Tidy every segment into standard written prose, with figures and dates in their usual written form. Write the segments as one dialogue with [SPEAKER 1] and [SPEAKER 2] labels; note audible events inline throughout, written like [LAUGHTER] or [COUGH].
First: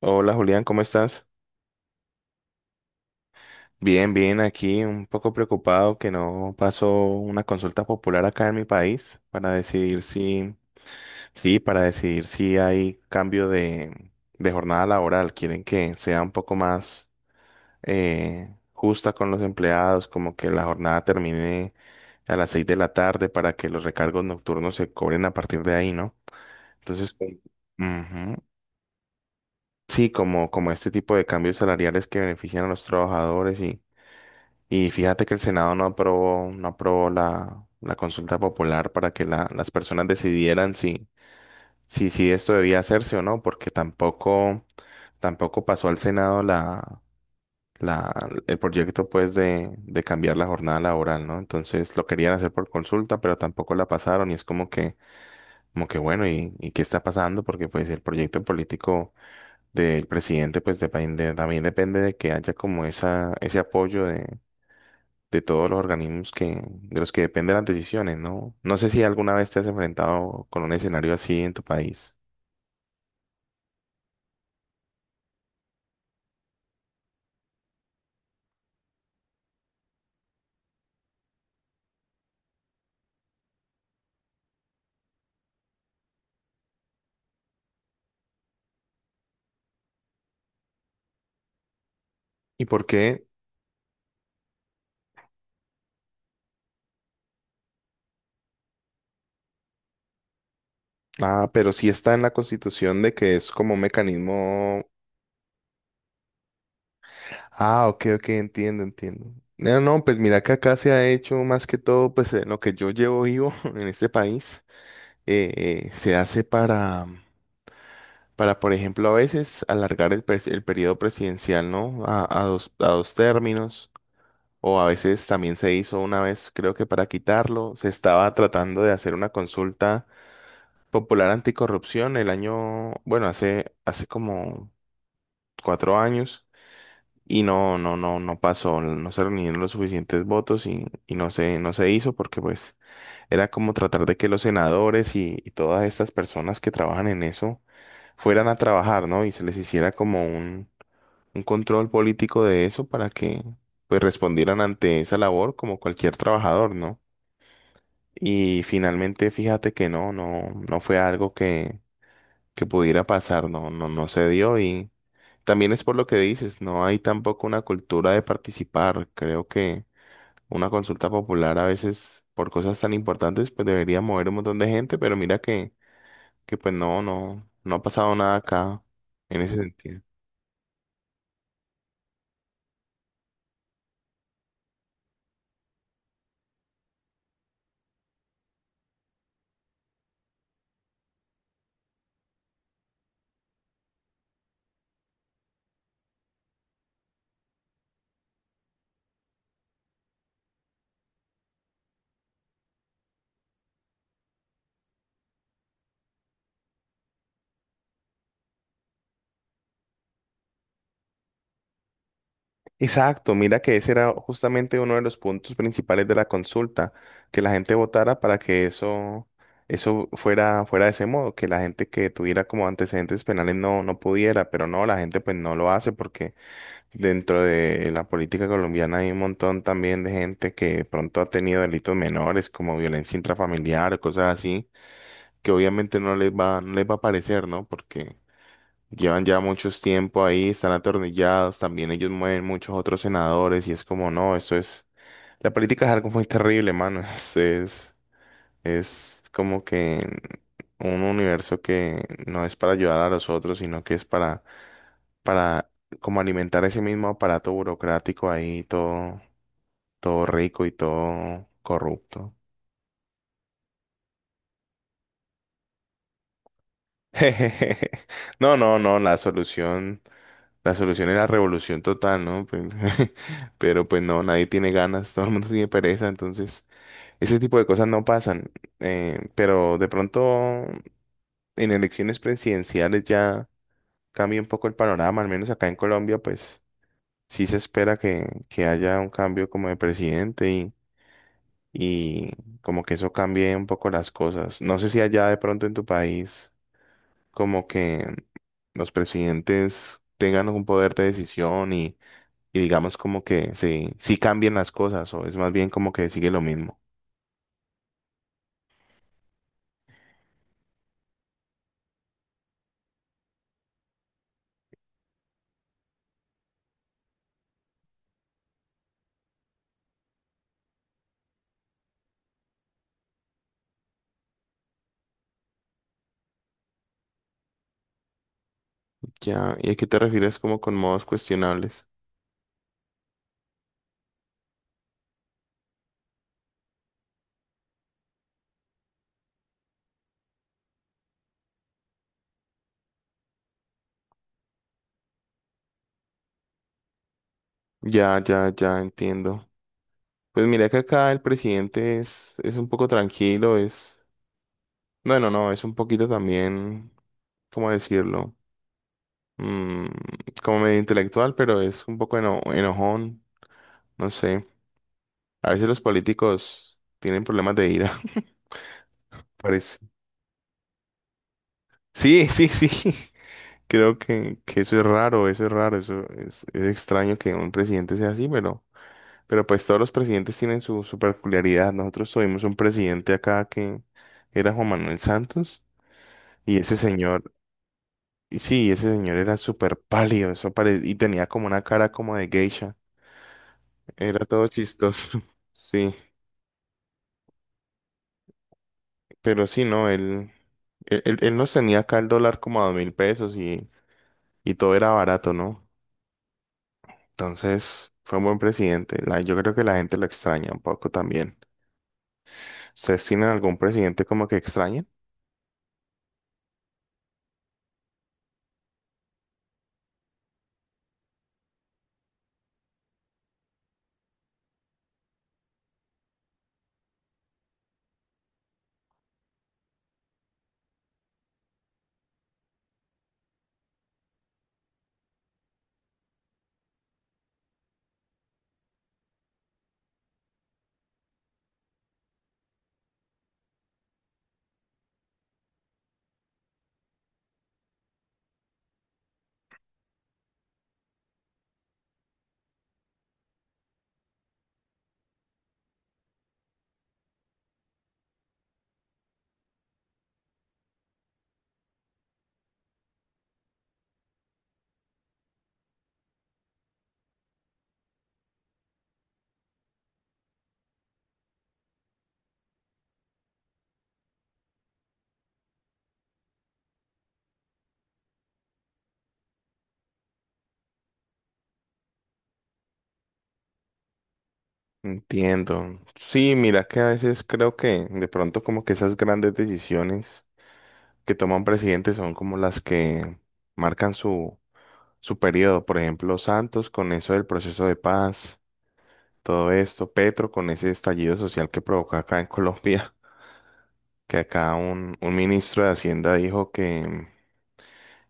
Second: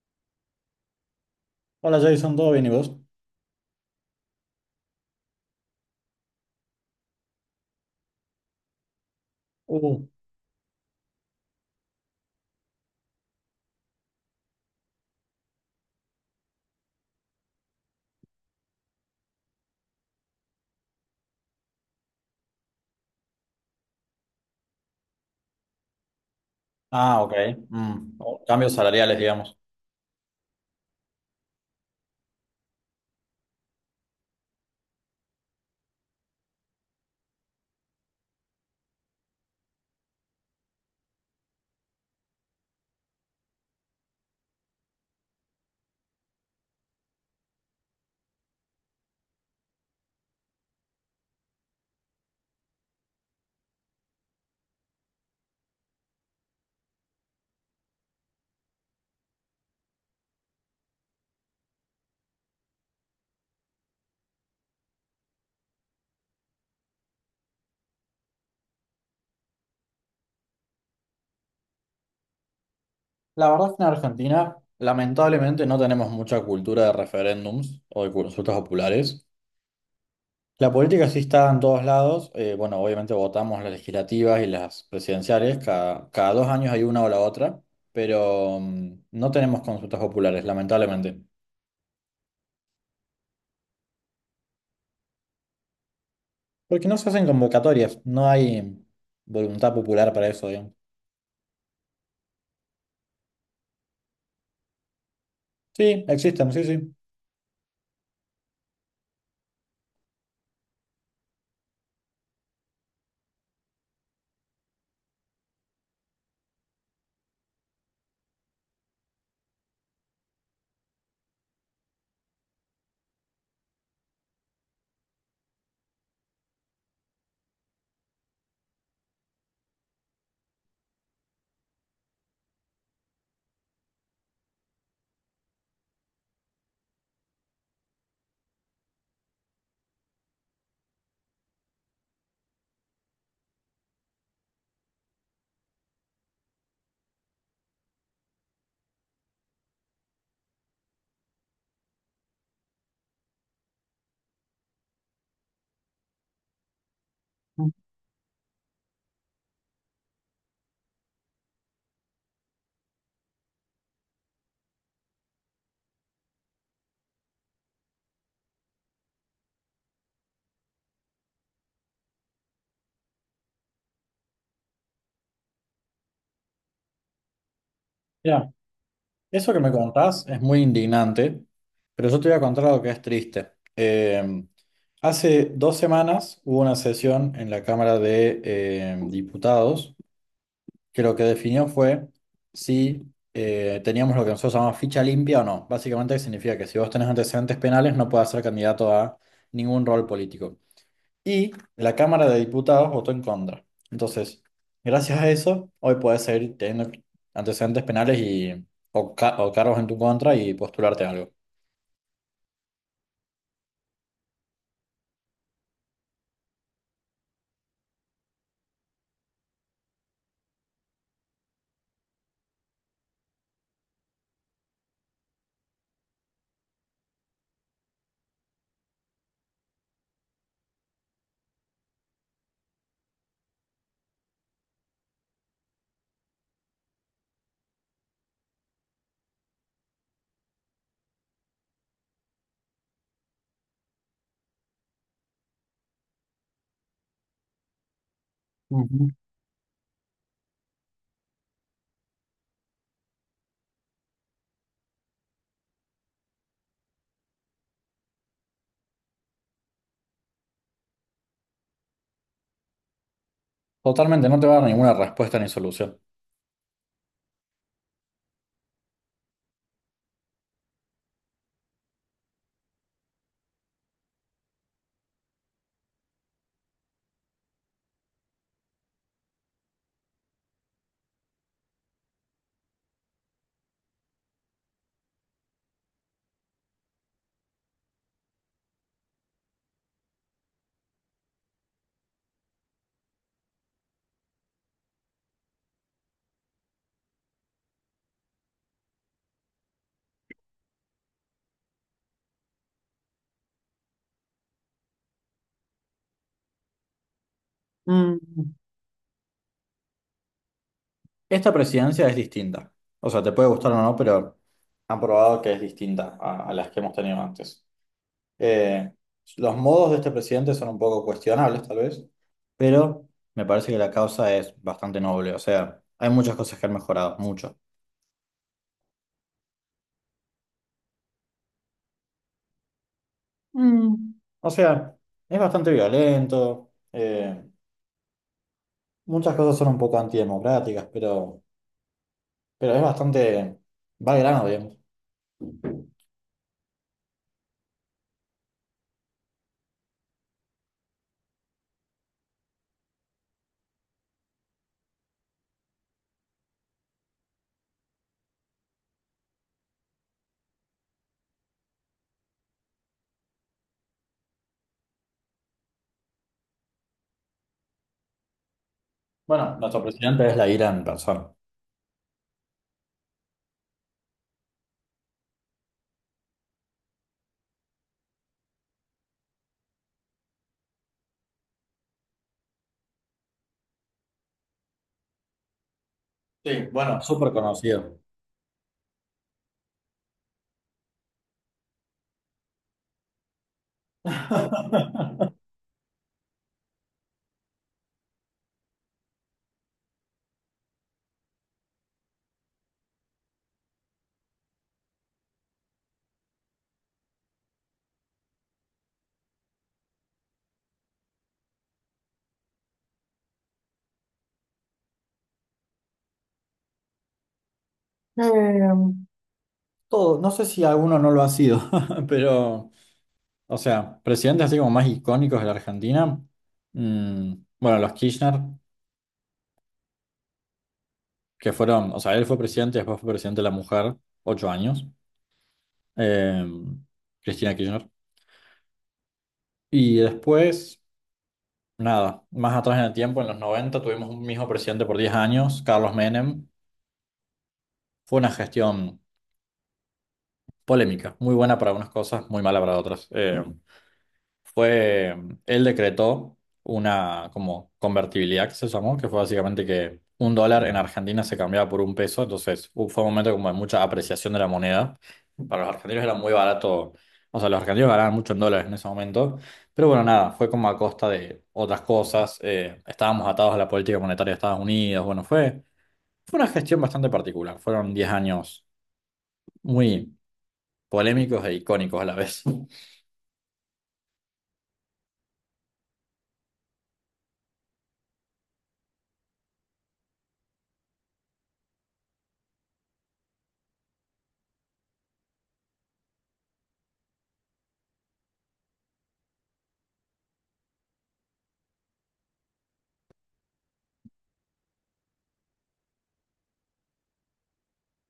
[SPEAKER 1] Hola Julián, ¿cómo estás?
[SPEAKER 2] Hola Jason, ¿todo bien y vos?
[SPEAKER 1] Bien, bien, aquí un poco preocupado que no pasó una consulta popular acá en mi país para
[SPEAKER 2] Uh,
[SPEAKER 1] decidir si, sí, para decidir si hay cambio de jornada laboral. Quieren que sea un poco más justa con los empleados, como que la jornada termine a las 6 de la tarde para que los recargos nocturnos se cobren a partir de ahí, ¿no? Entonces,
[SPEAKER 2] Ah, ok.
[SPEAKER 1] como- Ujú.
[SPEAKER 2] Cambios salariales, digamos.
[SPEAKER 1] Sí, como, como este tipo de cambios salariales que benefician a los trabajadores y fíjate que el Senado no aprobó, no aprobó la consulta popular para que la- las personas decidieran si, si, si esto debía hacerse o no, porque tampoco, tampoco pasó al Senado la, el proyecto pues de cambiar la jornada laboral, ¿no? Entonces lo querían hacer por consulta, pero tampoco la pasaron y es como que bueno, y qué está pasando? Porque pues el proyecto político del presidente pues depende, también depende de que haya como esa, ese apoyo de todos los organismos que, de los que dependen las decisiones, ¿no? No sé si alguna vez te has enfrentado con un escenario así en tu país.
[SPEAKER 2] La verdad es que en Argentina, lamentablemente, no tenemos mucha cultura de referéndums o de consultas populares. La política sí está en todos lados. Bueno, obviamente votamos las legislativas y las presidenciales. Cada 2 años hay una o la otra, pero no tenemos consultas populares, lamentablemente.
[SPEAKER 1] ¿Y por qué?
[SPEAKER 2] Porque no se hacen convocatorias, no hay voluntad popular para eso, digamos.
[SPEAKER 1] Ah, pero sí está en la Constitución de que es como un mecanismo.
[SPEAKER 2] Sí, existen, sí,
[SPEAKER 1] Ah, ok, ok, entiendo, entiendo. No, no, pues mira que acá se ha hecho más que todo, pues en lo que yo llevo vivo [LAUGHS] en este país, eh, se hace para, por ejemplo, a veces alargar el, pres- el periodo presidencial, ¿no? A dos términos. O a veces también se hizo una vez, creo que para quitarlo, se estaba tratando de hacer una consulta popular anticorrupción el año, bueno, hace, hace como 4 años y no, no, no, no pasó, no se reunieron los suficientes votos y no se, no se hizo porque pues era como tratar de que los senadores y todas estas personas que trabajan en eso fueran a trabajar, ¿no? Y se les hiciera como un control político de eso para que pues respondieran ante esa labor como cualquier trabajador, ¿no? Y finalmente, fíjate que no, no, no fue algo que pudiera pasar, no, no, no se dio. Y también es por lo que dices, no hay tampoco una cultura de participar. Creo que una consulta popular a veces por cosas tan importantes, pues debería mover un montón de gente, pero mira que pues no, no, no ha pasado
[SPEAKER 2] sí.
[SPEAKER 1] nada acá en
[SPEAKER 2] Eso
[SPEAKER 1] ese
[SPEAKER 2] que me
[SPEAKER 1] sentido.
[SPEAKER 2] contás es muy indignante, pero yo te voy a contar algo que es triste. Hace 2 semanas hubo una sesión en la Cámara de Diputados que lo que definió fue si teníamos lo que nosotros llamamos ficha limpia o no. Básicamente significa que si vos tenés antecedentes penales no puedes ser candidato a ningún rol político. Y la Cámara de Diputados votó en contra. Entonces, gracias a eso, hoy puedes seguir teniendo antecedentes penales y, o cargos en tu contra y postularte a algo.
[SPEAKER 1] Exacto, mira que ese era justamente uno de los puntos principales de la consulta, que la gente votara para que eso fuera, fuera de ese modo, que la gente que tuviera como antecedentes penales no, no pudiera, pero no, la gente pues no lo hace porque dentro de la política colombiana hay un montón también de gente que de pronto ha tenido delitos menores como violencia intrafamiliar o cosas así, que obviamente no les va, no les va a parecer, ¿no? Porque llevan ya muchos tiempo ahí, están atornillados, también ellos mueven muchos otros senadores y es como, no, eso es, la política es algo muy terrible, mano, [LAUGHS]
[SPEAKER 2] Ujú.
[SPEAKER 1] es como que un universo que no es para ayudar a los otros, sino que es para como alimentar ese mismo aparato burocrático ahí, todo, todo rico y todo corrupto.
[SPEAKER 2] Totalmente, no te va a dar ninguna respuesta ni solución.
[SPEAKER 1] [LAUGHS] Jejeje. No, no, no, la solución es la revolución total, ¿no? Pues, [LAUGHS] pero pues no, nadie tiene ganas, todo el mundo tiene pereza, entonces ese tipo de cosas no pasan. Pero de pronto en elecciones presidenciales ya cambia un poco el panorama, al menos acá en Colombia, pues sí se espera que haya un cambio como de presidente y como que eso cambie un poco las cosas. No sé si allá de pronto en tu país. Como que los presidentes tengan un poder de decisión y digamos como que sí, sí cambien las cosas o es más bien como que sigue lo mismo.
[SPEAKER 2] Mm, Esta presidencia es distinta. O sea, te puede gustar o no, pero han probado que es distinta a las que hemos tenido antes. Eh, los modos de este presidente son un poco cuestionables, tal vez, pero me parece que la causa es bastante noble. O sea, hay muchas cosas que han mejorado, mucho.
[SPEAKER 1] Ya, ¿y a qué te refieres como con modos cuestionables?
[SPEAKER 2] O sea, es bastante violento, muchas cosas son un poco antidemocráticas, pero es bastante, va al grano, digamos.
[SPEAKER 1] Ya, ya, ya entiendo. Pues mira que acá el presidente es un poco tranquilo, es... Bueno, no, no, es un poquito también, ¿cómo decirlo? Mm, como medio intelectual, pero es un poco eno- enojón, no sé. A veces los políticos tienen problemas de ira.
[SPEAKER 2] Bueno,
[SPEAKER 1] Parece.
[SPEAKER 2] nuestro presidente es la ira en persona.
[SPEAKER 1] Sí, sí, sí. [LAUGHS] Creo que eso es raro, eso es raro, eso es extraño que un presidente sea así, pero pues todos los presidentes tienen su, su peculiaridad. Nosotros tuvimos un presidente acá que era Juan Manuel Santos y
[SPEAKER 2] Sí,
[SPEAKER 1] ese
[SPEAKER 2] bueno,
[SPEAKER 1] señor,
[SPEAKER 2] súper conocido.
[SPEAKER 1] y sí, ese señor era súper pálido, eso pare- y tenía como una cara como de geisha. Era todo chistoso.
[SPEAKER 2] [LAUGHS]
[SPEAKER 1] [LAUGHS] Sí, pero sí, no, él, él nos tenía acá el dólar como a 2000 pesos y todo era barato, ¿no? Entonces, fue un buen presidente. La- yo creo que la gente lo extraña un poco también. ¿Ustedes tienen algún presidente como que extrañen?
[SPEAKER 2] Todo, no sé si alguno no lo ha sido, [LAUGHS] pero... O sea, presidentes así como más icónicos de la Argentina. mm, bueno, los Kirchner, que fueron, o sea, él fue presidente, después fue presidente de la mujer, 8 años, eh, Cristina Kirchner. Y después, nada, más atrás en el tiempo, en los 90 tuvimos un mismo presidente por 10 años, Carlos Menem. Fue una gestión polémica, muy buena para unas cosas, muy mala para otras. Fue, Él decretó una como convertibilidad que se llamó, que fue básicamente que un dólar en Argentina se cambiaba por un peso, entonces fue un momento como de mucha apreciación de la moneda. Para los argentinos era muy barato, o sea, los argentinos ganaban mucho en dólares en ese momento, pero bueno, nada, fue como a costa de otras cosas, estábamos atados a la política monetaria de Estados Unidos, fue una gestión bastante particular, fueron 10 años muy polémicos e icónicos a la vez.
[SPEAKER 1] Entiendo. Sí, mira que a veces creo que de pronto como que esas grandes decisiones que toma un presidente son como las que marcan su, su periodo. Por ejemplo, Santos con eso del proceso de paz, todo esto, Petro con ese estallido social que provocó acá en Colombia, [LAUGHS] que acá un ministro de Hacienda dijo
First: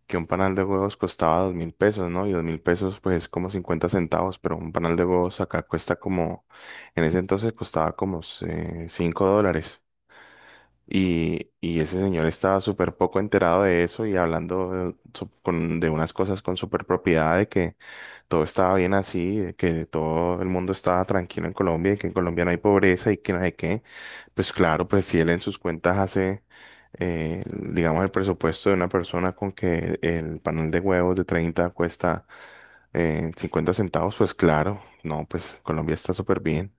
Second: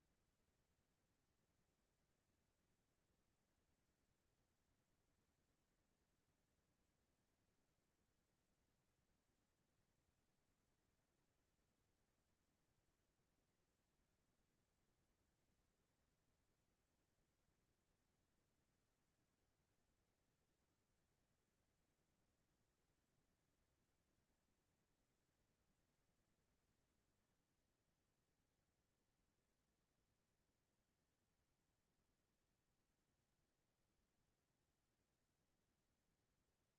[SPEAKER 1] que un panal de huevos costaba 2000 pesos, ¿no? Y 2000 pesos, pues es como 50 centavos, pero un panal de huevos acá cuesta como, en ese entonces costaba como 5 dólares. Y ese señor estaba súper poco enterado de eso y hablando de, su- con- de unas cosas con súper propiedad, de que todo estaba bien así, de que todo el mundo estaba tranquilo en Colombia y que en Colombia no hay pobreza y que no sé qué. Pues claro, pues si él en sus cuentas hace, digamos, el presupuesto de una persona con que el panel de huevos de 30 cuesta 50 centavos, pues claro, no, pues Colombia está súper bien.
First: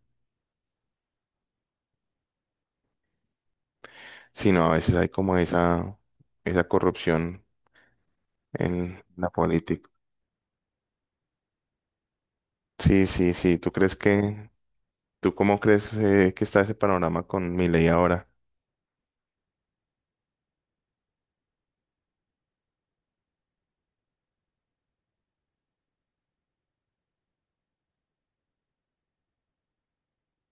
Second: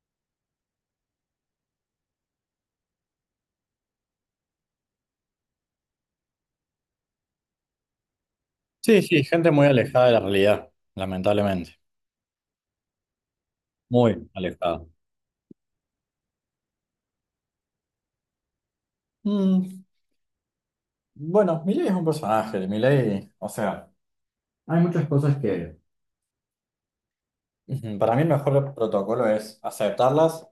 [SPEAKER 1] Sino a veces hay como esa corrupción
[SPEAKER 2] Sí,
[SPEAKER 1] en
[SPEAKER 2] sí,
[SPEAKER 1] la
[SPEAKER 2] gente muy
[SPEAKER 1] política.
[SPEAKER 2] alejada de la realidad, lamentablemente.
[SPEAKER 1] Sí, sí, sí. ¿Tú crees
[SPEAKER 2] Muy
[SPEAKER 1] que,
[SPEAKER 2] alejado.
[SPEAKER 1] tú cómo crees que está ese panorama con Milei ahora?
[SPEAKER 2] Mm, bueno, Milei es un personaje. Milei, o sea, hay muchas cosas que ujú, para mí el mejor protocolo es aceptarlas,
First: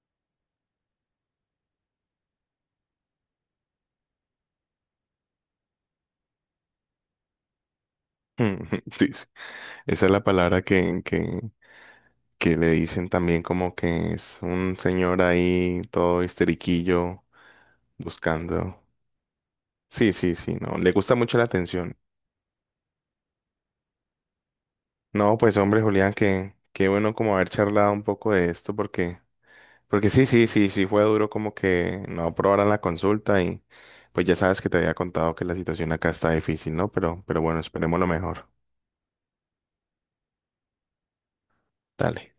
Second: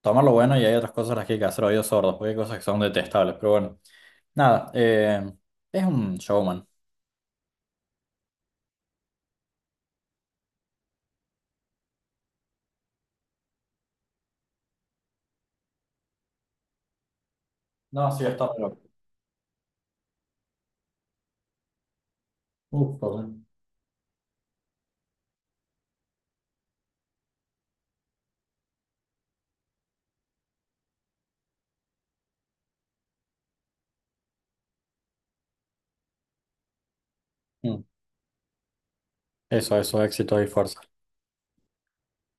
[SPEAKER 2] tomar lo bueno y hay otras cosas las que hay que hacer oídos sordos, porque hay cosas que son detestables. Pero bueno, nada, es un showman.
[SPEAKER 1] [LAUGHS] Dice, esa es la palabra que le dicen también como que es un señor ahí todo histeriquillo
[SPEAKER 2] No, sí, está,
[SPEAKER 1] buscando.
[SPEAKER 2] pero...
[SPEAKER 1] Sí, sí, sí, no, le gusta mucho la atención.
[SPEAKER 2] Uf, perdón.
[SPEAKER 1] No, pues hombre, Julián, que qué bueno como haber charlado un poco de esto porque porque sí, sí, sí, sí fue duro como que no aprobaran la consulta y pues ya sabes que te había contado que la situación acá está difícil, ¿no? Pero bueno,
[SPEAKER 2] Mm,
[SPEAKER 1] esperemos lo mejor.
[SPEAKER 2] Eso, eso, éxito y fuerza.
[SPEAKER 1] Dale.